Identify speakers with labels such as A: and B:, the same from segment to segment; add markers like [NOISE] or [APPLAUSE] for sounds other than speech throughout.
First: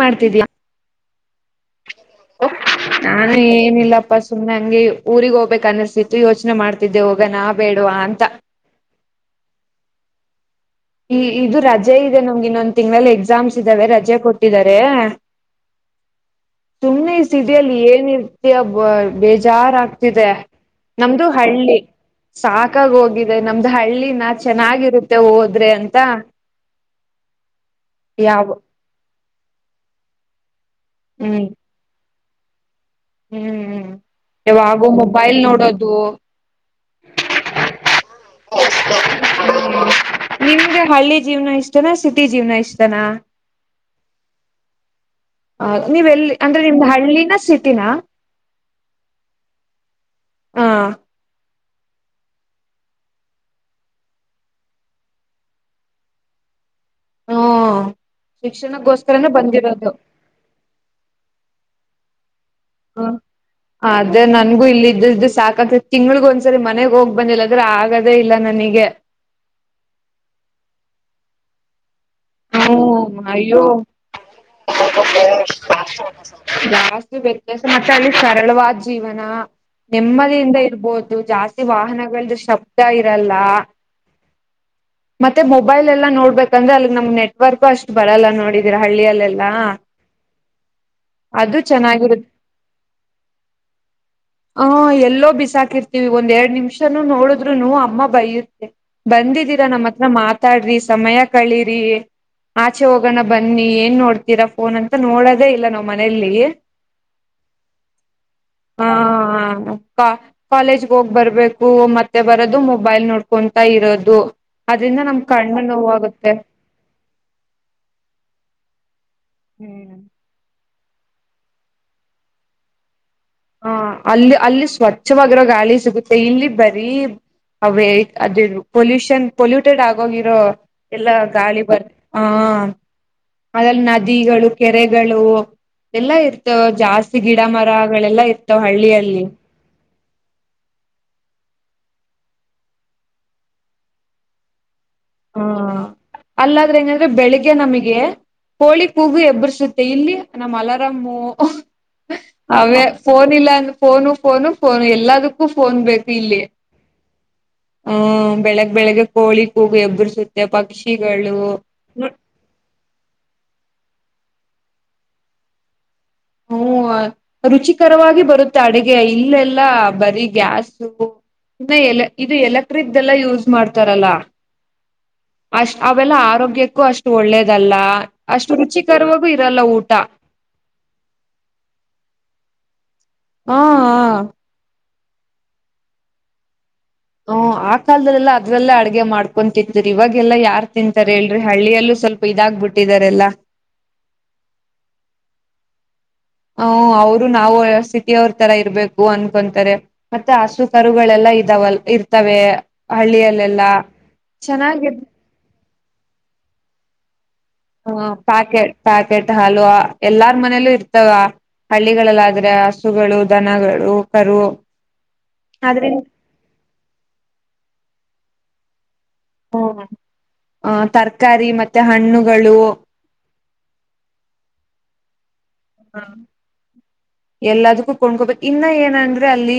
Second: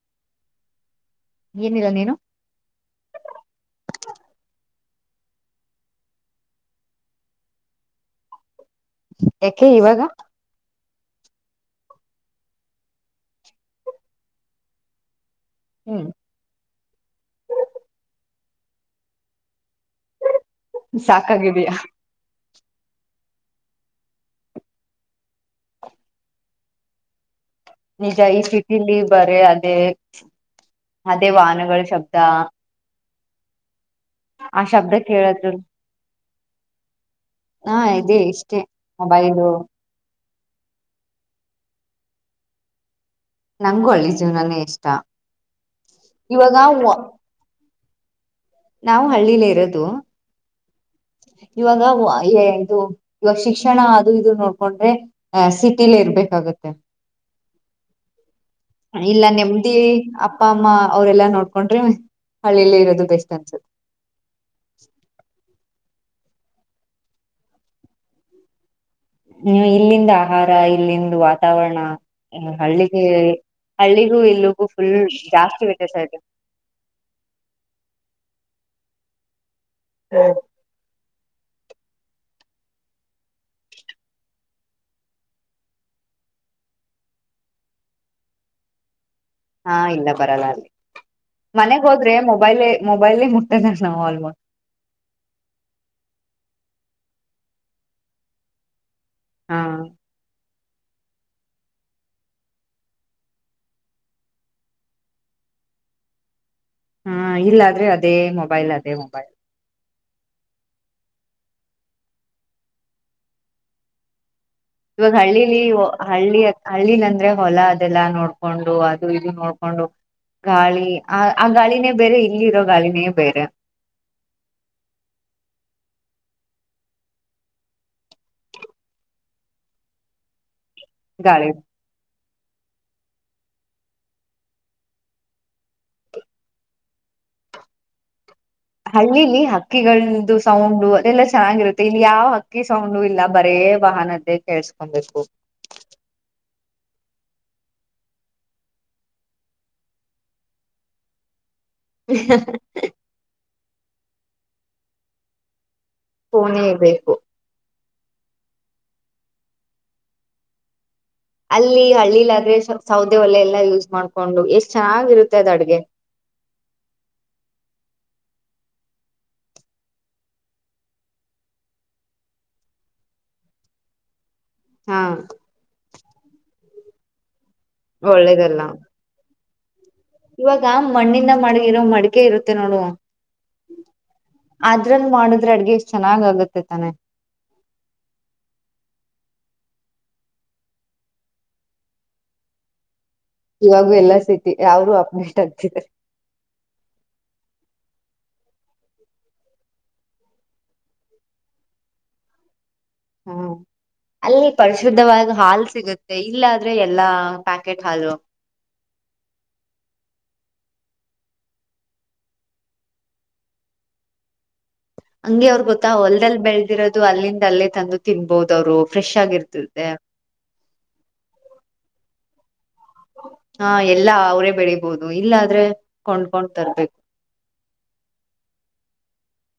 A: ಮಾಡ್ತಿದ್ಯಾ.
B: ಏನಿಲ್ಲ ನೀನು
A: ನಾನು ಏನಿಲ್ಲಪ್ಪ ಸುಮ್ನೆ ಹಂಗೆ. ಊರಿಗ್ ಹೋಗ್ಬೇಕ್ ಅಸುಸ್ತಿತ್ತು ಯೋಚ್ನೆ ಮಾಡ್ತಿದ್ದೆ ಹೋಗ ನಾ ಬೇಡ್ವ ಅಂತ.
B: ಯಾಕೆ ಇವಾಗ.
A: ಈ ಇದು ರಜೆ ಇದೆ ನಮ್ಗೆ ಇನ್ನೊಂದ್ ತಿಂಗ್ಳಲ್ ಎಕ್ಸಾಮ್ಸ್ ಇದಾವೆ ರಜೆ ಕೊಟ್ಟಿದ್ದಾರೆ.
B: ಹ್ಮ್
A: ಸುಮ್ಮ್ನೆ ಈ ಸಿಟಿಯಲ್ ಏನಿ ಬೇ ಬರ್ ಬೇಜಾರಾಗ್ತಿದೆ.
B: ಸಾಕಾಗಿದ್ಯಾ.
A: ಸಾಕಾಗ್ ಹೋಗಿದೆ ನಮ್ದು ಹಳ್ಳಿನ ಚೆನ್ನಾಗಿರುತ್ತೆ ಓದ್ ದ್ರೆ ಅಂತ.
B: ನಿಜ ಇ
A: ಯಾವ
B: ಸಿಟಿಲ್ಲಿ ಬರೆ ಅದೇ. ಅದೇ ವಾಹನಗಳ್ ಶಬ್ದ. ದಾ
A: ಹ್ಮ್್ಮ್
B: ಆ ಶಬ್ದ ಕೇಳದು ಹಾ ಇದೆ ಇಷ್ಟೇ ಮೊಬೈಲು
A: ನಿಮ್ಗೆ ಹಳ್ಳಿ ಜೀವನ ಇಷ್ಟನಾ ಸಿಟಿ ಜೀವ್ನ ಇಷ್ಟನಾ
B: ನಂಗಗೂ ಹಳ್ಳಿ ಜೀವನಾನೇ ಇಷ್ಟ
A: ಹ ನೀವೆಲ್ಲಿ
B: ಇವಾಗ
A: ಅಂದ್ರೆ ನಿಮ್ದ್ ಹಳ್ಳಿನ ಸಿ ಿನ [INAUDIBLE]
B: ನಾವು ಹಳ್ಳಿಲೆ ಇರೋದು
A: ಹಾ
B: ಇವಾಗ ಇದು ಇವಾಗ ಶಿಕ್ಷಣ ಅದು ಇದು ನೋಡ್ಕೊಂಡ್ರೆ ಅ ಸಿಟಿಲ ಇರ್ಬೇಕಾಗತ್ತೆ
A: ಹ್ಮ
B: ಇಲ್ಲ
A: ಶಿಕ್ಷಣಕ್ಕೋಸ್ಕರನೇ
B: ನೆಮದಿ
A: ಬಂದಿರೋದು
B: ಅಪ್ಪ ಅಮ್ಮ ಅವ್ರೆಲ್ಲಾ ನೋಡ್ಕೊಂಡ್ರಿ ಹಳಿಯಲ್ಲ ಇರೋದು
A: ಹ
B: ಬೆಸ್ಟ್
A: ಅದೇ ನನ್ಗೂ ಇಲ್ಲ್ದ ಇದ್ದು ಸಾಕತ್ ತಿಂಗಳಿಗೆ ಒಂದ್ಸರಿ ಮನೆಗ್ ಹೋಗ್ ಬಂದಿಲ್ಲದ್ರೆ ಆಗದೇ ಇಲ್ಲ ನನಗೆ
B: ನೀ ಇಲ್ಲಿಂದ ಆಹಾರ ಇಲ್ಲಿಂದ ವಾತಾವರಣ ಹಳ್ಳಿಗೆ
A: ಹ್ಮ ಆೋ
B: ಹಳ್ಳಿಗೂ ಇಲ್ಲಿಗೂ ಫುಲ್
A: ಗಸ್
B: ಜಾಸ್ತಿ ವ್ಯತ್ಯಾಸ ಇದೆ
A: ಬಸ ಮ ಚ ಸ ಹರಳವಾದ ಜೀವನ ನೆಮ್ಮದಿಯಿಂದ ಇರ್ಬೋದು ಅದು ಜಾಸ್ತಿ ವಾಹನಗಳ್ದ ಶಬ್ದ ಇರಲ್ಲ ಮತ್ತೆ ಮೊಬೈಲ್ ಎಲ್ಲಾ ನೋಡ್ಬೇಕಂದ್ರೆ ಅಲ್ಲಿಗ್ ನಮ್ ನೆಟ್ವರ್ಕು ಅಷ್ಟು ಬರಲ್ಲ ನೋಡಿದೀರ ಹಳ್ಳಿಯಲ್ಲೆಲ್ಲ
B: ಹಾ ಇಲ್ಲ ಬರಲ್ಲ ಅಲ್ಲಿ
A: ಅದು
B: ಮನೆಗ್ ಹೋದ್ರೆ
A: ಚೆನ್ನಾಗಿರುತ್ತೆ
B: ಮೊಬೈಲ್ ಮೊಬೈಲ್ ಮುಟ್ಟದ ನಾವು ಆಲ್ಮೋಸ್ಟ್
A: ಆ ಎಲ್ಲೋ ಬಿಸಾಕಿರ್ತೀವಿ ಒಂದ್ ಎರಡ್ ನಿಮಿಷನು ನೋಡಿದ್ರು ನ ಅಮ್ಮ ಬೈರುತ್ತೆ ಬ ನಮ್ಮ
B: ಹಾ
A: ಹತ್ರ ಮಾತ್ರ ಮಾತಾಡ್ರಿ ಸಮಯ ಕಳಿರಿ ಆಚೆ ಹೋಗೋಣ ಬನ್ನಿ ಏನ್ ನೋಡ್ತೀರಾ ಫೋನ್ ಅಂತ ನೋಡದೇ ಇಲ್ಲ ನಾವ್ ಮನೆಯಲ್ಲಿ
B: ಹಾ ಇಲ್ಲಾದ್ರೆ ಅದೇ ಮೊಬೈಲ್ ಅದೇ ಮೊಬೈಲ್
A: ಕಾಲೇಜ್ ಹೋಗ್ ಬರ್ಬೇಕು ಮತ್ತೆ ಬರೋದು ಮೊಬೈಲ್ ನೋಡ್ಕೊಂತಾ ಇರೋದು ಅದ್ರಿಂದ
B: ಇವಾಗ
A: ನಮ್
B: ಹಳ್ಳಿಲಿ
A: ಕಣ್ಣು ನೋವಾಗುತ್ತೆ.
B: ಹಳ್ಳಿ ಹಳ್ಳಿಲಿ ಅಂದ್ರೆ ಹೊಲ ಅದೆಲ್ಲಾ ನೋಡ್ಕೊಂಡು ಅ ಇದು ನೋಡ್ಕೊಂಡು
A: ಹ್ಮ್
B: ಗಾಳಿ ಆ ಆ ಗಾಳಿನೇ ಬೇರೆ ಇಲ್ಲಿರೋ ಗಾಳಿನೆ
A: ಹ ಅಲ್ಲಿ ಅಲ್ಲಿ ಸ್ವಚ್ಛವಾಗಿರೋ ಗಾಳಿ ಸಿಗುತ್ತೆ ಇಲ್ಲಿ ಬರೀ ಅವೇ ಅದ ಪೊಲ್ೂಷನ್ ಪೊಲ್ಯೂಟೆಡ್ ಆಗೋಗಿರೋ ಎಲ್ಲ ಗಾಳಿ ಬರ್ ಹಾ ಅದಲ್ಲಿ ನದಿಗಳು ಕೆರೆಗಳು ಎಲ್ಲಾ ಇರ್ತವೆ ಜಾಸ್ತಿ ಗಿಡ ಮರಗಳೆಲ್ಲ ಇ
B: ಹಳ್ಳಿಲಿ ಹಕ್ಕಿಗಳ ನಿಮ್ದು ಸೌಂಡು ಅದೆಲ್ಲಾ ಚೆನ್ನಾಗಿರುತ್ತೆ ಇಲ್ ಯಾವ್ ಹಕ್ಕಿ ಸೌಂಡು ಇಲ್ಲ ಬರೇ ವಾಹನದ್ದೆ ಕೇಳ್ಸ
A: ಹಾ ಅಲ್ಲಾದ್ರೆ ಹೆಂಗಂದ್ರೆ ಬೆಳಿಗ್ ಗೆ ನಮ್ಗೆ ಕೊಳಿ ಕೂಗಿ ಎಬ್ಬುರ್ಸುತ್ತೆ ಇಲ್ಲಿ ನಮ್ ಅಲರಾಮು. ಅವೇ ಫೋನ್ ಇಲ್ಲ ಅಂ ಫೋನು ಫೋನು ಫೋನು ಎಲ್ಲದುಕ್ಕೂ ಫೋನ್ ಬೇಕ್
B: ಫೋನೇ ಬೇಕು.
A: ಹ್ಮ್ ಬೆಳಗ್ ಬೆಳಗ್ಗೆ ಕೋಳಿ ಕೂಗಿ ಎಬ್ ಗುಡ್ಸಿದ್ದೆ ಪಕ್ಷ್
B: ಅಲ್ಲಿ ಹಳ್ಳಿಲ್ ಆದ್ರೆ ಸೌದೆ ಒಲೆ ಎಲ್ಲಾ ಯೂಸ್ ಮಾಡ್ ಕೊಂಡು ಎಷ್ಟ್ ಚೆನ್ನಾಗಿರುತ್ತೆ ಅದ್ ಅಡ್ಗೆ.
A: ಹ್ಮ ರುಚಿಕರವಾಗಿ ಬರುತ್ತೆ ಅಡ್ಗೆ ಇಲ್ಲೆಲ್ಲ ಬರೀ ಗ್ಯಾಸು ಇನ್ನ ಎಲೆ ಇದು ಎಲೆಕ್ಟ್ರಿಕ್ದೆಲ್ಲ ಯೂಸ್ ಮಾಡ್ತಾರಲ್ಲ.
B: ಹಾ
A: ಅಷ್ಟ್ ಅವೆಲ್ಲ ಆರೋಗ್ಯಕ್ ಕು ಅಷ್ಟು ಒಳ್ಳೇದ್ ದಲ್ಲ ಅಷ್ಟು
B: ಒಳ್ಳೇದಲ್ಲ
A: ರುಚಿಕರವಾಗು ಇರ್ ರಲ್ಲ ಊಟ.
B: ಇವಾಗ ಮಣ್ಣಿಂದ ಮಾಡ್ಗಿರೋ ಮಡ್ಕೆ ಇರುತ್ತೆ ನೋಡು.
A: ಹಾ ಹ.
B: ಇದ್ರಲ್ ಮಾಡುದ್ರೆ ಅಡ್ಗೆ ಎಷ್ಟ್ ಚೆನ್ನಾಗ್ ಆಗುತ್ತೆ. ತಾನೆ
A: ಓ ಆ ಕಾಲ್ದಲ್ಲೆಲ್ಲಾ ಅದ್ರಲ್ಲೇ ಅಡ್ಗೆ ಮಾಡ್ ಹಾಕೊಂತಿದ್ರು ಇವಾಗೆಲ್ಲಾ ಯಾರ್ ತಿಂತರ್ ಹೇಳ್ರಿ ಹಳ್ಳಿಯಲ್ಲೂ ಸ್ವಲ್ಪ ಇದಾಗ್ಬುಟ್ಟಿದಾರೆಲ್ಲಾ.
B: ಚಿತೆ.
A: ಹ ಅವ್ರು ನಾವು ಸಿಟಿ ಅವ್ರ ತರ ಇರ್ಬೇಕು ಅನ್ಕೊಂತಾರೆ ಮತ್ತೆ ಹಸು ಕರುಗಳೆಲ್ಲಾ ಇದಾವಲ್ ಇರ್ತವೆ.
B: ಹ್ಮ್
A: ಹಳ್ಳಿಯಲ್ಲೆಲ್ಲಾ
B: ಅಲ್ಲಿ
A: ಚೆನ್ನಾಗಿ
B: ಪರಿಶುದ್ಧವಾದ್ ಹಾಲ್ ಸಿಗುತ್ತೆ ಇಲ್ಲಾದ್ರೆ ಎಲ್ಲಾ. ಪ್ಯಾಕೆಟ್
A: ಹ
B: ಹಾಲು
A: ಪ್ಯಾಕೆ ಪ್ಯಾಕೆಟ್ ಹಾಲು ಎಲ್ಲಾರ್ ಮನೇಲ್ಲೂ ಇರ್ ಅಥವಾ ಹಳ್ಳಿಗಳಲ್ಲಾದ್ರೆ ಹಸುಗಳು ದನಗಳು ಕರು.
B: ಹಂಗೆ ಅವ್ರ್
A: ಆದ್ರೆ
B: ಗೊತ್ತಾ ಹೊಲ್ದಲ್ ಬೆಳ್ದಿರೋದು ಅಲ್ಲಿಂದ್ ಅಲ್ಲೇ ತಂದು ತಿನ್ಬೊದ್ ಅವ್ರು. ಫ್ರೆಶ್
A: ಹ್ಮ
B: ಆಗಿರ್ತತೆ
A: ಆ ತರ್ಕಾರಿ ಮತ್ತೆ ಹಣ್ಣುಗಳು.
B: ಹಾ ಎಲ್ಲಾ ಅವ್ರೇ ಬೆಳಿಬೊದು ಇಲ್ಲ ದ್ರೆ ಕೊಂಡ್ಕೊಂಡ್ ತರ್ಬೇಕು.
A: ಎಲ್ಲದಕ್ಕೂ ಕೊಂಡ್ಕೋಬೇಕು ಇನ್ನ ಏನಂದ್ರೆ ಅಲ್ಲಿ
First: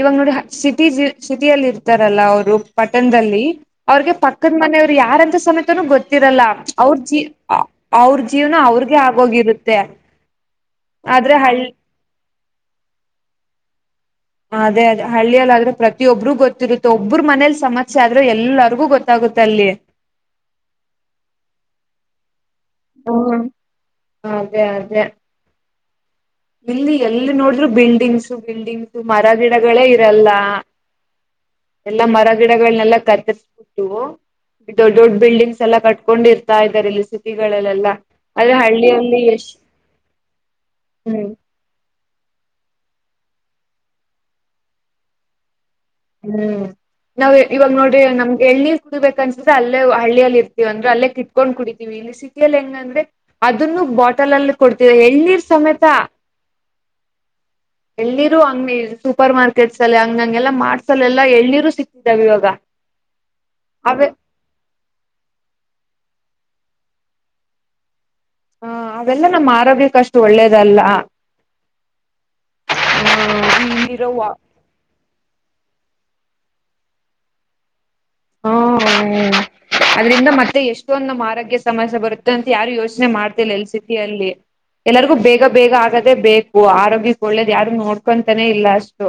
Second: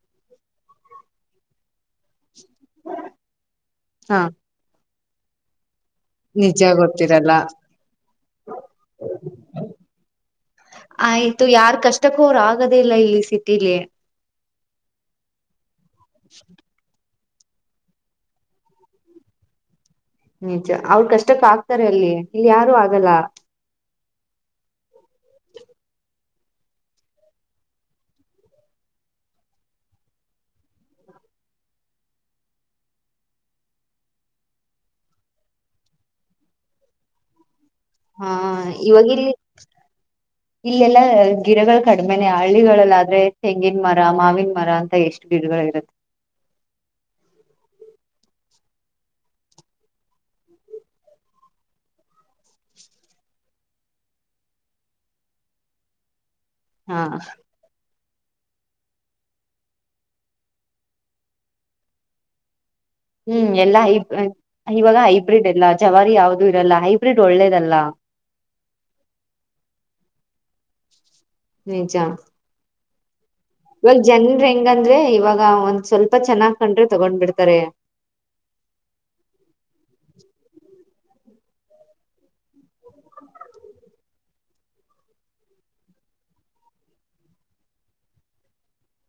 A: ಇವಾಗ್ ನೋಡಿ ಸಿಟಿ ಸಿಟಿಯಲ್ಲಿ ಇರ್ತಾರಲ್ಲ ಅವ್ರ್ ರು ಪಟನ್ದಲ್ಲಿ ಅವ್ರಗೆ
B: ಹಾ
A: ಪಕ್ಕದ್ ಮನೆಯವ್ರ್ ಯಾರಂತ ಸಮೆ ತನು ಗೊತ್ತಿರಲ್ಲ
B: ನಿಜ
A: ಅವ್ರ್ ಜೀ
B: ಗೊತ್ತಿರಲ್ಲ
A: ಅವ್ರ್ ಜೀವ್ನ ಅವ್ರ್ಗೆ ಆಗೋಗಿರುತ್ತೆ. ಆದ್ರೆ
B: ಆಯ್ತು
A: ಹಳ್ಳಿ
B: ಯಾರ್ ಕಷ್ಟ ಬೋರ್ ಆಗದೇ ಇಲ್ಲ ಇಲ್ಲಿ ಸಿಟಿಲಿ
A: ಅದೇ ಅದೇ ಹಳ್ಳಿಯಲ್ಲಾದ್ರೆ ಪ್ರ ಒಬ್ಬರಿಗೂ ಗೊತ್ತಿರುತ್ತೆ ಒಬ್ಬ್ರ ಮನೇಲಿ ಸಮಸ್ಯೆ ಆದ್ರರು ಎಲ್ಲರಿಗೂ ಗೊತ್ತಾಗುತ್ತೆ ಅಲ್ಲಿ
B: ನಿಜ ಅವ್ರ ಕಷ್ಟಕ್ಕ ಆಗ್ತಾರೆ ಅಲ್ಲಿ ಇಲ್ಲಿ ಯಾರು ಆಗಲ್ಲ
A: ಹ್ಮ ಅದೇ -ಅದೇ ಇಲ್ಲಿ ಎಲ್ಲಿ ನೋಡ್ರು ಬಿಲ್ಡಿಂಗ್ಸು -ಬಿಲ್ಡಿಂಗ್ಸು ಮರ ಗಿಡಗಳೇ ಇರಲ್ಲ ಎಲ್ಲಾ ಮರ ಗಿಡಗಳನೆೆಲ್ಲ ಕತ್ತರ್ಬಿಟ್ಟು ದೊಡ್ ದೊಡ್ಡ ಬಿಲ್ಡಿಂಗ್ಸ್ ಎಲ್ಲ ಕಟ್ಕೊಂಡ್ ಇರ್ತಾ ಇದಾರೆ ಇಲ್ಲಿ ಸಿಟಿಗಳಲ್ಲಿ
B: ಹಾ
A: ಅದ ಹಳ್ಳಿಯ ಯಶ್
B: [UNINTELLIGIBLE] ಗಿಡಗಲ್ ಕಡಿಮೆ ನಮ್ಮ ಹಳ್ಳಿಗಳಲ್ಲಿ ಆದ್ರೆ ತೆಂಗಿನ ಮರ ಮಾವಿನ ಮರ ಅಂತ ಎಷ್ಟು ಗಿಡಗಳು ಇರುತ್ತೆ
A: ಹ್ಮ್ ನಾವ್ ಇವಾಗ ನೋಡ್ರಿ ನಮ್ಗೆ ಎಳ್ನ ಕುಡಿಬೇಕ ಅನ್ಸುತ್ತೆ ಅಲ್ಲೇ ಹಳ್ಳಿಯಲ್ಲಿ ಇರ್ತೀವ ಅಂದ್ರೆ ಅಲ್ಲೇ ಕಿಟ್ಕೊಂಡ್ ಕುಡಿತೀವಿ ಇಲ್ಲಿ ಸಿಟಿಯಲ್ಲಿ ಹೆಂಗಂದ್ರೆ ಅದನ್ನು ಬಾಟಲ ಅಲ್ಲಿ ಕೊಡ್ತೀವಿ ಎಳ್ಳೀರ್ ಸಮೇತ
B: ಹಾ
A: ಎಲ್ಲಿರೂ ಹಂಗ ಸೂಪರ್ ಮಾರ್ಕೆಟ್ಸ್ ಅಲ್ಲಿ ಹಂಗ ಹಂಗೆಲ್ಲ ಮಾಡ್ತ ಕೆಲವೆಲ್ಲ ಎಳ್ನೀರು ಸಿಕ್ತಾವೆ ಇವಾಗ
B: ಹ್ಮ್ ಎಲ್ಲಾ
A: ಅವೆ
B: ಹೈಬ್ರ್ ಇವಾಗ ಹೈಬ್ರಿಡ್ ಎಲ್ಲ ಚವಾರಿ ಯಾವುದೂ ಇರಲ್ಲ ಹೈಬ್ರಿಡ್ ಒಳ್ಳೇದಲ್ಲ
A: ಹಾ ಅವೆಲ್ಲ ನಮ್ಮ ಆರೋಗ್ಯಕ್ಕ ಅಷ್ಟು ಒಳ್ಳೇದಲ್ಲ ಹ್ಮ್ [UNINTELLIGIBLE]
B: ಏ ಜನ್ರ ಹೆಂಗಂದ್ರೆ ಇವಾಗ ಸ್ವಲ್ಪ ಚೆನ್ನಾಗ್ ಕಂಡ್ರೆ ತಗೊಂಡ್ಬಿಡ್ತಾರೆ
A: ಹ್ಮ ನೇ [UNINTELLIGIBLE] ಆದರಿಂದ ಮತ್ತೆ ಎಷ್ಟು ಇಷ್ಟೊಂದ ನಮ್ಮ್ ಆರೋಗ್ಯ ಸಮಸ್ಯೆ ಬರುತ್ತೆ ಅಂತ ಯಾರು ಯೋಚನೆ ಮಾಡ್ತಿಲ್ಲ ಎಲ್ಲಿ ಸಿಟಿಯಲ್ಲಿ ಎಲ್ಲರಿಗೂ ಬೇಗ -ಬೇಗ ಆಗದೇ ಬೇಕು ಆರೋಗ್ಯಕ್ಕೆ ಒಳ್ಳೇದ ಯಾರು ನೋಡ್ಕೊಂತಾನೇ ಇಲ್ಲ ಅಷ್ಟು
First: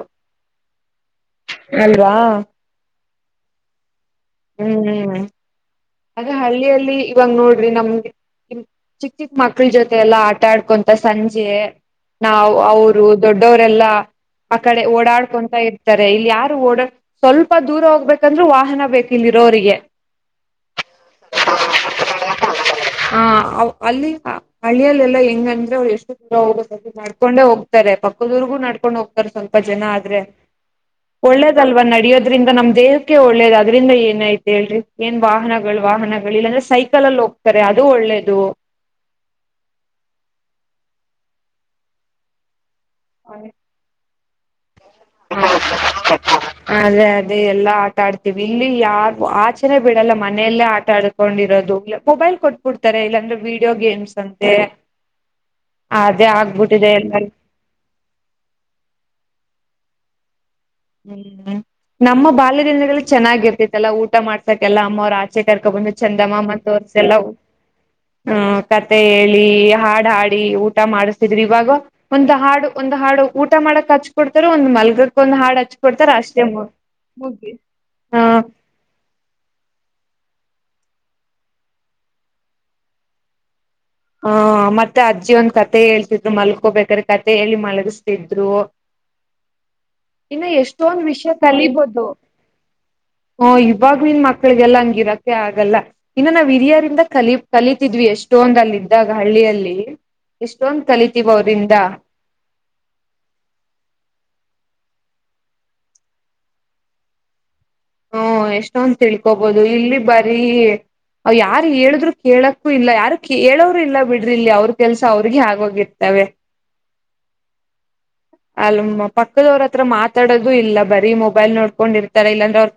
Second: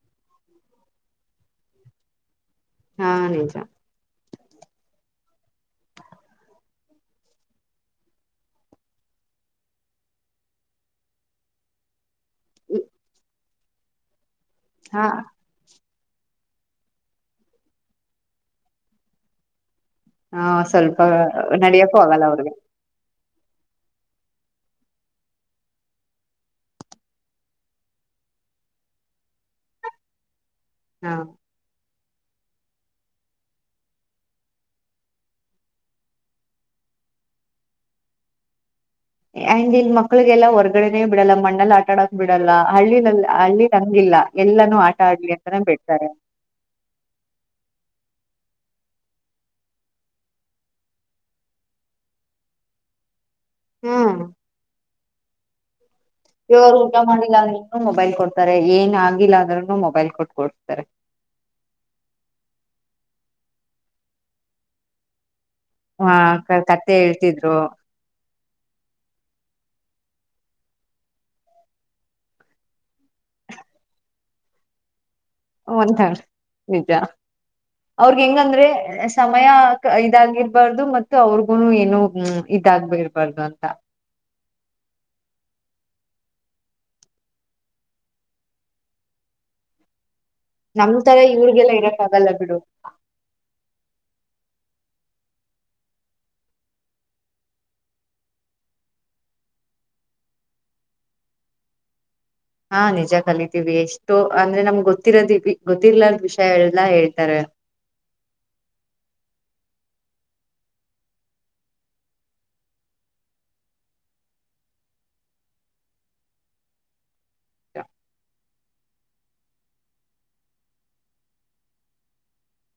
A: ಅಲ್ವಾ
B: ಹಾ ನಿಜ
A: ಹ್ಮ್- ಹ್ಮ್ ಅ ಹಳ್ಳಿಯಲ್ಲಿ ಇವಾಗ ನೋಡ್ರಿ ನಮ್ಗೆ ಚಿಕ್ಕ ಚಿಕ್ ಮಕ್ಳ ಜೊತೆ ಎಲ್ಲಾ ಆಟ ಆಡ್ಕೊಂತ ಸಂಜೆ ನಾ್ ಅವರು ದೊಡ್ಡ ವರೆಲ್ಲಾ ಆ ಕಡೆ
B: ಹಾ
A: ಓಡಾಡ್ಕೊಂತ ಇ ತಾರೆ ಇಲ್ಲಿ ಯಾರು ಓಡ ಸ್ವಲ್ಪ ದೂರ ಹೋಗ್ಬೇಕಂದ್ರರು ವಾಹನ ಬೇಕಿಲ್ಲಿ ಇರೋರಿಗೆ
B: ಹಾ ಸ್ವಲ್ಪ ನಡಿಯಕ್ ಆಗಲ್ಲ ಅವ್ರಿಗೆ
A: ಹ ಅಲ್ಲಿ ಹಳ್ಳಿಯಲ್ಲೆಲ್ಲಾ ಹೆಂಗಂದ್ರೆ ಅವ್ರು ಎಷ್ಟು ದೂರ ಹೋಗ ನಡ್ಕೊಂಡೆ ಹೋಗ್ತಾರೆ ಪಕ್ಕದವರ್ಗೂ ನಡ್ಕೊಂಡ್ ಹೋಗ್ತಾರೆ ಸ್ವಲ್ಪ ಜನ ಆದ್ರೆ
B: ಹ
A: ಒಳ್ಳೇದಲ್ವಾ ನಡಿಯೋದು ಅದ್ರಿಂದ ನಮ್ ದೇಹಕ್ಕೆ ಒಳ್ಳೇದ ಅದ್ರಿಂದ ಏನ ಐತಿ ಹೇಳ್ರಿ ಏನ್ ವಾಹನಗಳು ವಾಹನಗಳು ಇಲ್ಲಾಂದ್ರೆ ಸೈಕಲ್ಲ್ಲಿ ಹೋಗ್ತಾರೆ ಅದು ಒಳ್ಳೇದು
B: ಆಂಡ್ ಇಲ್ ಮಕ್ಳಿಗೆಲ್ಲಾ ಹೊರ್ಗಡೆನೆ ಬಿಡಲ್ಲ ಮಣ್ಣಲ್ ಆಟ ಆಡಕ್ ಬಿಡಲ್ಲ. ಹಳ್ಳಿಲಿಲ್ ಹಳ್ಳಿಲ್ ಅಂಗಿಲ್ಲ. ಎಲ್ಲಾನೂ ಆ
A: ಅದೇ ಅದೇ ಎಲ್ಲಾ ಆಟ ಆಡ್ ದಿವಿ ಇಲ್ಲಿ ಯಾರು ಆಚನೆ ಬಿಡಲ್ಲ ಮನೆಲ್ಲೇ ಆಟ ಆಡ್ಕೊಂಡಿರೋದು ಮೊಬೈಲ್ ಕೊಟ್ಬುಡ್ತಾರೆ ಇಲ್ಲಾಂದ್ರೆ. ವೀಡಿಯೋ ಗೇಮ್ಸ್ ಅಂತೆ. ಅದೇ
B: ದೇವ್ರ್
A: ಆಗ್ಬಿಟ್ಟಿದೆ
B: ಊಟ
A: ಎಲ್ಲಾರ
B: ಮಾಡಿಲ್ಲ ಅಂದ್ರೂನು ಮೊಬೈಲ್ ಕೊಡ್ತಾರೆ ಏನ್ ಆಗಿಲ್ಲ ಅಂದ್ರುನು ಮೊಬೈಲ್ ಕೊಡ್ತಾರೆ. ಕೊರ್
A: ಹ್ಮ್ ನಮ್ಮ ಬಾಲ್ಯ ದಿನಗಳಿ ಚೆನ್ನಾಗಿರ್ತಿತೆಲ್ಲಾ ಊಟ ಮಾಡ್ಸಾಕ್ ಎಲ್ಲ ಅಮ್ಮೂರ್ ಆ ಚೆ ಕರ್ಕೊ ಬಂದು
B: ಹ
A: ಚಂದಮ್ಮ
B: ಕತೆ
A: ತೋರ್ಸೆಲ್ಲ
B: ಹೇಳ್ತಿದ್ರು
A: ಆ ಕತೆ ಹೇಳಿ. ಹಾ ಹಾಡಿ ಊಟ ಮಾಡ್ತಿದ್ರು ಇವಾಗ ಒಂದ್ ಹಾಡು ಒಂದ್ ಹಾಡು ಊಟ ಮಾಡಕ್ ಹಚ್ ಕೊಡ್ತರು ಒಂದ್ ಮಲ್ಗಕ್ ಒಂದ್ ಹಾ
B: ಒಂದಾರ್ ನಿಜ
A: ಹ
B: ಅವ್ರಗ್ ಹೆಂಗಂದ್ರೆ ಸಮಯ. ಇದಾಗಿರ್ಬಾರ್ದು ಮತ್ತು ಅವ್ರಗುನು ಏನು ಇದಾಗ್ ಇರ್ಬಾರ್ದು ಅಂತ.
A: ಹಾ ಮತ್ತೆ ಅಜ್ಜಿ ಒಂದ್ ಕತೆ ಹೇಳ್ತಿದ್ರು ಮಲ್ಕೋಬೇಕ್ರೆ ಕತೆ ಹೇಳಿ ಮಲಗಸ್ತಿದ್ರು. ಇನ್ನು
B: ನಮ್
A: ಎಷ್ಟೊಂದ್
B: ತರ
A: ವಿಷ್ಯ
B: ಇವ್ರಿಗೆಲ್ಲ ಇರಕ್
A: ಕಲಿಬೋದು
B: ಆಗಲ್ಲ ಬಿಡು
A: ಹು ಇವಾಗ್ ನಿನ್ ಮಕ್ಳಿಗೆಲ್ಲ ಹಂಗಿರಕ್ಕೆ ಆಗಲ್ಲ ಇನ್ನು ನಾವು ಹಿರಿಯರಿಂದ ಕಲಿ ಕಲಿತಿದ್ವಿ ಎಷ್ಟೊಂದ್ ಅಲ್ಲಿಂದ. ಇದ್ದಾಗ್ ಹಳ್ಳಿಯಲ್ಲಿ ಎಷ್ಟೊಂದ್ ಕಲಿತಿವ್ ಅವ್ರಿಂದ.
B: ಹಾ ನಿಜ ಕಲಿತೀವಿ ಎಷ್ಟೋ ಅಂದ್ರೆ ನಮ್ಗ್ ಗೊತ್ತಿರೋದ ಗೊತ್ತಿಲರ್ ವಿಷ್ಯ ಎಲ್ಲಾ ಹೇಳ್ತಾರೆ.
A: ಹ್ಮ ಎಷ್ಟೊಂದು ತಿಳ್ಕೋಬೋದು ಇಲ್ಲಿ ಬರೀ ಅವ್ ಯಾರ್ ಹೇಳುದ್ರು ಕೇಳಕ್ಕೂ ಇಲ್ಲ ಯಾರು ಕೆಳೋರು ಇಲ್ಲ ಬಿಡ್ರಿ ಇಲ್ಲಿ ಅವ್ಇ ಕೆಲ್ಸ ಅವ್ರಿಗೆ ಆಗೋಗಿರ್ತವೆ. ಅಲ್ಮ್ ಪಕ್ಕದವ್ರತ್ರ ಮಾತಾಡೋದು ಇಲ್ಲ ಬರೀ ಮೊಬೈಲ್ ನೋಡ್ಕೊಂಡ್ ಇರ್ತಾರ ಇಲ್ಲಾಂದ್ರೆ ಅವ್ರ್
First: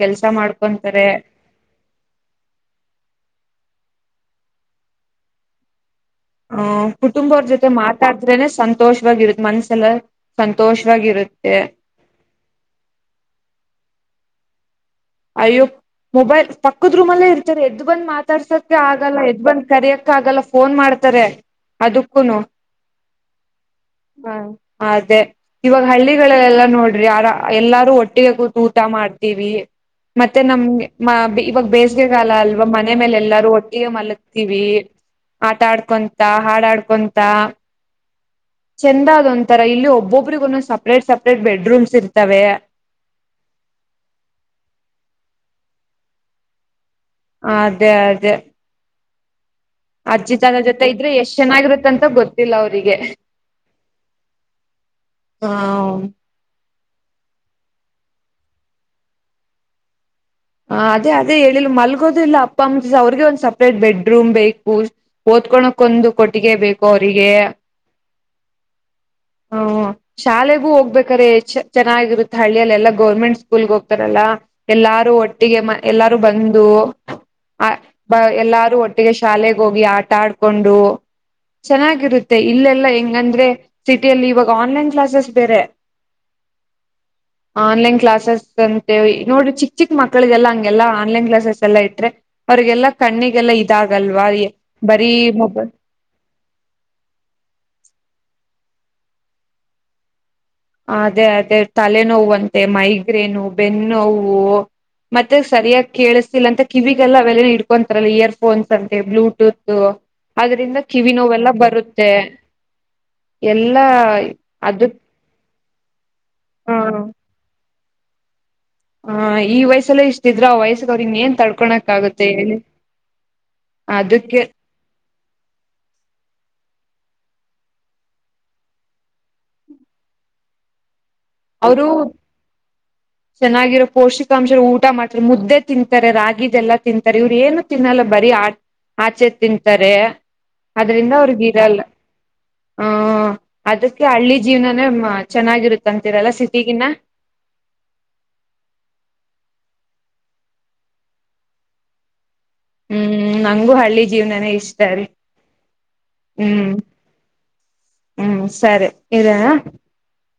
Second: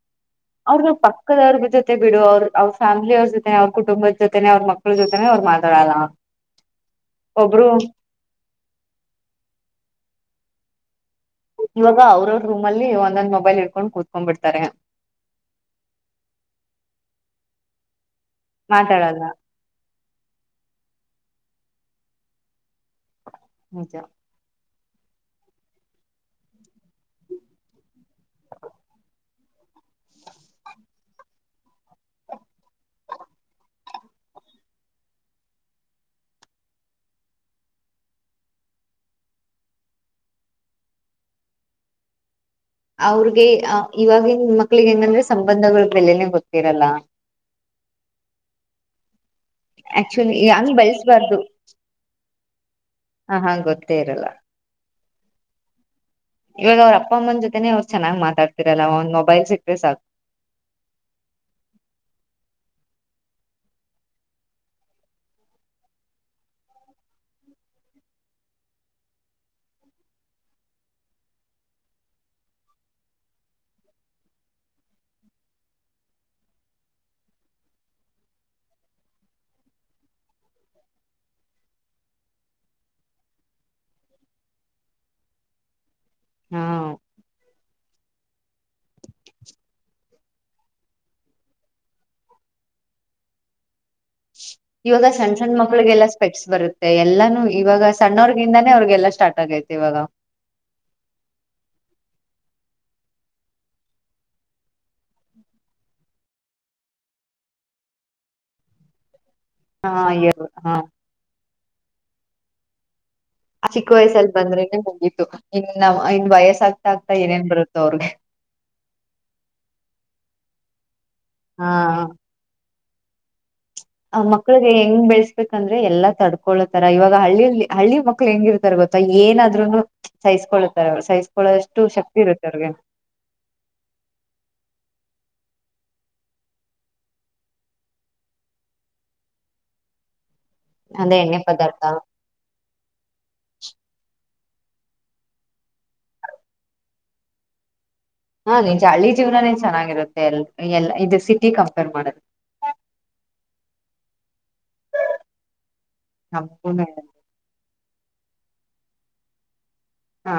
B: ಅವ್ರ್ ಪಕ್ಕದವ್ರ್ ಜೊತೆ ಬಿಡು ಅವ್ರ್ ಅವ್ರ್ ಫ್ಯಾಮಿಲಿ ಅವ್ರ್ ಜೊತೆ ಅವ್ರ್ ಕುಟುಂಬುದ್ ಜೊತೆನೆ ಅವ್ರ್ ಮಕ್ಳು ಜೊತೆನೆ ಅವ್ರ್ ಮಾತಾಡಲ್ಲ.
A: ಹ ಕುಟುಂಬವ್ರ ಜೊತೆ
B: ಒಬ್ರು
A: ಮಾತಾಡ್ದೆನೆ ಸಂತೋಷವಾಗಿರುತ್ ಮನ್ಸೆಲ್ಲ. ಸಂತೋಷವಾಗಿರುತ್
B: ಇವಾಗ ಅವ್ರ ಅವ್ರ ರೂಮಲ್ಲಿ ಒಂದೊಂದ್ ಮೊಬೈಲ್ ಹಿಡ್ಕೊಂಡ್ ಕುೂತ್ಕೊಂಡ್ ಬಿಡ್ ತರೆ
A: ಅಯ್ಯ ಮೊಬೈಲ್ ಪಕ್ಕದ್ ರೂಮಲ್ಲೇ ಇರ್ತಾರೆ ಎದ್ದು ಬಂದ್ ಮಾತ್ ತಾಡ್ಸೋಕೆ ಆಗಲ್ಲ
B: ಮಾತಾಡಲ್ಲ
A: ಎದ್ದ್ ಬಂದ್ ಕರಿಯಕ್ ಕಾಗಲ್ಲ ಫೋನ್ ಮಾಡ್ತಾರೆ ಅದಕ್ಕೂನು
B: ನಿಜ
A: ಅದೇ ಇವಾಗ ಹಳ್ಳಿಗಳಲ್ಲೆಲ್ಲಾ ನೋಡ್ರಿ ಆರ ಎಲ್ಲಾರೂ ಒಟ್ಟಿಗೆ ಕೂತ್ ಊಟ ಮಾಡ್ತೀವಿ. ಮತ್ತೆ ನಮ್ ಮ ಗ್ ಇವಾಗ ಬೇಸಿಗೆಗಾಲ ಅಲ್ವಾ ಮನೆ ಮೇಲೆ ಎಲ್ಲಾರೂ ಒಟ್ಟಿಗೆ ಮಲಗ್ತೀವಿ ಆಟ ಆಡ್ಕೊಂತ ಹಾಡಾಡ್ಕೊಂತ ಚಂದಾದ ಒಂಂತರ ಇಲ್ಲಿ ಒಬ್ಬೊಬ್ರಿಗ ಒಂದು ಸಪ್ರೇಟ್ ಸಪ್ರೇಟ್ ಬೆಡ್ರೂಮ್ಸ್ ಇರ್ತವೆ.
B: ಅವ್ರಗೆ ಆ ಇವಾಗಿನ್ ಮಕ್ಳಿಗೆ ಏನಂದ್ರೆ ಸಂಬಂಧಗಳ್ ಬೆಲೆನೆ ಗೊತ್ತಿರಲ್ಲ.
A: ಅದೇ ಅದೇ ಅಜ್ಜಿ
B: ಆಕ್ಚುಲಿ
A: ತಾತ
B: ಹಂಗ್
A: ಜೊತೆ ಇದ್ರೆ ಎಷ್ಟ್
B: ಬೆಳೆಸ್ಬಾರ್ದು
A: ಚೆನ್ನಾಗಿರುತ್ತಂತ ಗೊತ್ತಿಲ್ಲ ಅವರಿಗೆ
B: ಹ ಹಾ ಗೊತ್ತೇ ಇರಲ್ಲ
A: ಹಾ
B: ಇವಾಗ ಅವ್ರ ಅಪ್ಪ ಅಮ್ಮನ ಜೊತೆನೆೇ ಚೆನ್ನಾಗಿ ಮಾತಾಡ್ತಿರಲ್ಲ ಒಂದ್ ಮೊಬೈಲ್ ಸಿಕ್ಕರೆ ಸಾಕು
A: ಹ ಅದೇ ಅದೇ ಹೇಳ ಮಲ್ಗೋದಿಲ್ಲ ಅಪ್ಪ ಅಂಗ ಅವ್ರಿಗೆ ಒಂದ್ ಸಪ್ರೇಟ್ ಬೆಡ್ರೂಮ್ ಬೇಕು ಓದ್ಕೋಳಕ್ ಒಂದು ಕೊಟ್ಟಿಗೆ ಬೇಕು ಅವ್ರಿಗೆ ಹ ಶಾಲೆಗೂ ಹೋಗ್ಬೇಕಾರೆೆ ಚೆನ್ನಾಗಿರುತ್ತೆ ಹಳ್ಳಿಯಲ್ಲಿ ಎಲ್ಲಾ ಗೌರ್ಮೆಂಟ್ ಸ್ಕೂಲ್ಗ್ ಹೋಗ್ತಾರಲ್ಲಾ ಎಲ್ಲಾರೂ ಒಟ್ಟಿಗೆ ಎಲ್ಲಾರು ಬಂದು ಅ ಎಲ್ಲಾರು ಒಟ್ಟಿಗೆ ಶಾಲೆಗೆ ಹೋಗಿ ಆಟ ಆಡ್ಕೊಂಡು ಚೆನ್ನಾಗಿರುತ್ತೆ ಇಲ್ಲೆಲ್ಲ ಹೆಂಗಂದ್ರೆ ಸಿಟಿಯಲ್ಲಿ ಇವಾಗ ಆನ್ಲೈನ್ ಕ್ಲಾಸಸ್ ಬೇರೆ
B: ಹಾ
A: ಆನ್ಲೈನ್ ಕ್ಲಾಸಸ್ ಅಂತೆ ನೋಡಿ ಚಿಕ್ ಚಿಕ್ ಮಕ್ಳು ಮಕ್ಕಳಿಗೆಲ್ಲ ಹಂಗೆಲ್ಲಾ ಆನ್ಲೈನ್ ಕ್ಲಾಸಸ್ ಎಲ್ಲ ಇಟ್ಟ್ರೆ ಅವ್ರರಿಗೆಲ್ಲ ಕಣ್ಣಿಗೆಲ್ಲ ಇದಾಗಲ್ವಾ
B: ಇವಾಗ
A: ಬರೀ
B: ಸಣ್ಣ ಸಣ್ಣ
A: ಮೊಬೈಲ್
B: ಮಕ್ಳಿಗೆಲ್ಲ ಸ್ಪೆಕ್ಸ್ ಬರುತ್ತೆ ಎಲ್ಲಾನು ಇವಾಗ ಸಣ್ಣವ್ರಿಗೆ ನಿಮ್ಮನೆ ಅವ್ರಿಗೆಲ್ಲ ಸ್ಟಾರ್ಟ್ ಆಗೈತೆ ಇವಾಗ
A: ಅದೇ ಅದೇ ತಲೆನೋವು ಅಂತೆ ಮೈಗ್ರೇನು ಬೆನ್ನು ನೋವು ಮತ್ತೆ ಸರಿಯಾಗಿ ಕೇಳಿಸ್ತಿಲ್ಲ ಅಂತ ಕಿವಿಗೆಲ್ಲ ಅವೆಲ್ಲ ಇಡ್ಕೊತಾರಲ್ಲ ಇಯರ್ಫೋನ್ಸ್ ಅಂತೆ ಬ್ಲೂಟೂತ್
B: ಹಾ
A: [UNINTELLIGIBLE]
B: ಹಾ
A: ಅದರಿಂದ ಕಿವಿ ನೋವೆಲ್ಲ ಬರುತ್ತೆ
B: ಆ
A: ಎಲ್ಲಾ
B: ಚಿಕ್ಕ ವಯಸ್ಸಲ್ಲಿ ಬಂದ್ರೆನೆ
A: ಅದು
B: ಹಂಗಿಇತ್ತು ಇನ್ ಇನ್ ವಯಸ್ಸ
A: ಹ
B: ಆಗ್ ಆಗ್ತಾ ಏನೇನ್ ಬರುತ್ತೆ ಅವ್ರಿಗೆ
A: ಹ ಈ ವಯಸ್ಸಲ್ಲ ಇಷ್ಟಿದ್ರು ಆ ವಯಸ್ಸ ಅವ್ರಂಗ ಏನ್
B: ಹಾ
A: ತಡ್ಕೊಳಕ್ ಆಗುತ್ತೆ ಹೇಳಿ
B: ಆ
A: ಅದಕ್ಕೆ
B: ಮಕ್ಳಿಗೆ ಹೆಂಗ್ ಬೆಳಸ ಬಂದ್ರೆ ಎಲ್ಲಾ ತಡ್ಕೊಳ್ಳತಾರ ಇವಾಗ ಹಳ್ಳಿಯ ಹಳ್ಳಿ ಮಕ್ಳು ಹೆಂಗಿರ್ತಾರ ಗೊತ್ತಾ ಏನಾದ್ರು ಸಹಿಸ್ಕೊಳ್ಳತಾರ ಸಹಿಸಿ
A: ಅವರು ಚೆನ್ನಾಗಿರೋ ಪೌಷ್ಟಿಕಾಂಶ ಊಟ ಮಾಡ ಮುದ್ದೆ ತಿಂತಾರೆ ರಾಗಿದೆಲ್ಲಾ ತಿಂತಾರೆ ಇವ್ರ ಏನು ತಿನ್ನಲ್ಲ ಬರೀ ಆ ಆಚೆ ತಿಂತಾರೆ ಅದರಿಂದ
B: ಅಂದ್ರೆ ಎಣ್ಣೆ
A: ಅವರಿಗೆ ಇರಲ್ಲ
B: ಪದಾರ್ಥ
A: ಹ ಅದಕ್ಕೆ ಹಳ್ಳಿ ಜೀವನನೇ ಚೆನ್ನಾಗಿರುತ್ತಂತೆ ಇವರೆಲ್ಲ ಸಿಟಿಗಿನ್ನ
B: ಹು ನಿಜ ಹಳ್ಳಿ ಜೀವನಾನೇ ಚೆನ್ನಾಗಿರುತ್ತೆ ಅಲ್ಲಿ ಇ ಇದು ಸಿಟಿ ಕಂಪೇರ್ ಮಾಡದು
A: ಹ್ಮ್ ನಂಗೂ ಹಳ್ಳಿ ಜೀವನನೇ ಇ ಇಷ್ಟ ರೀ ಹ್ಮ್
B: ನಮ್ಗೂನು
A: ಹ್ಮ್ ಸರಿ ಇದ
B: ಹಾ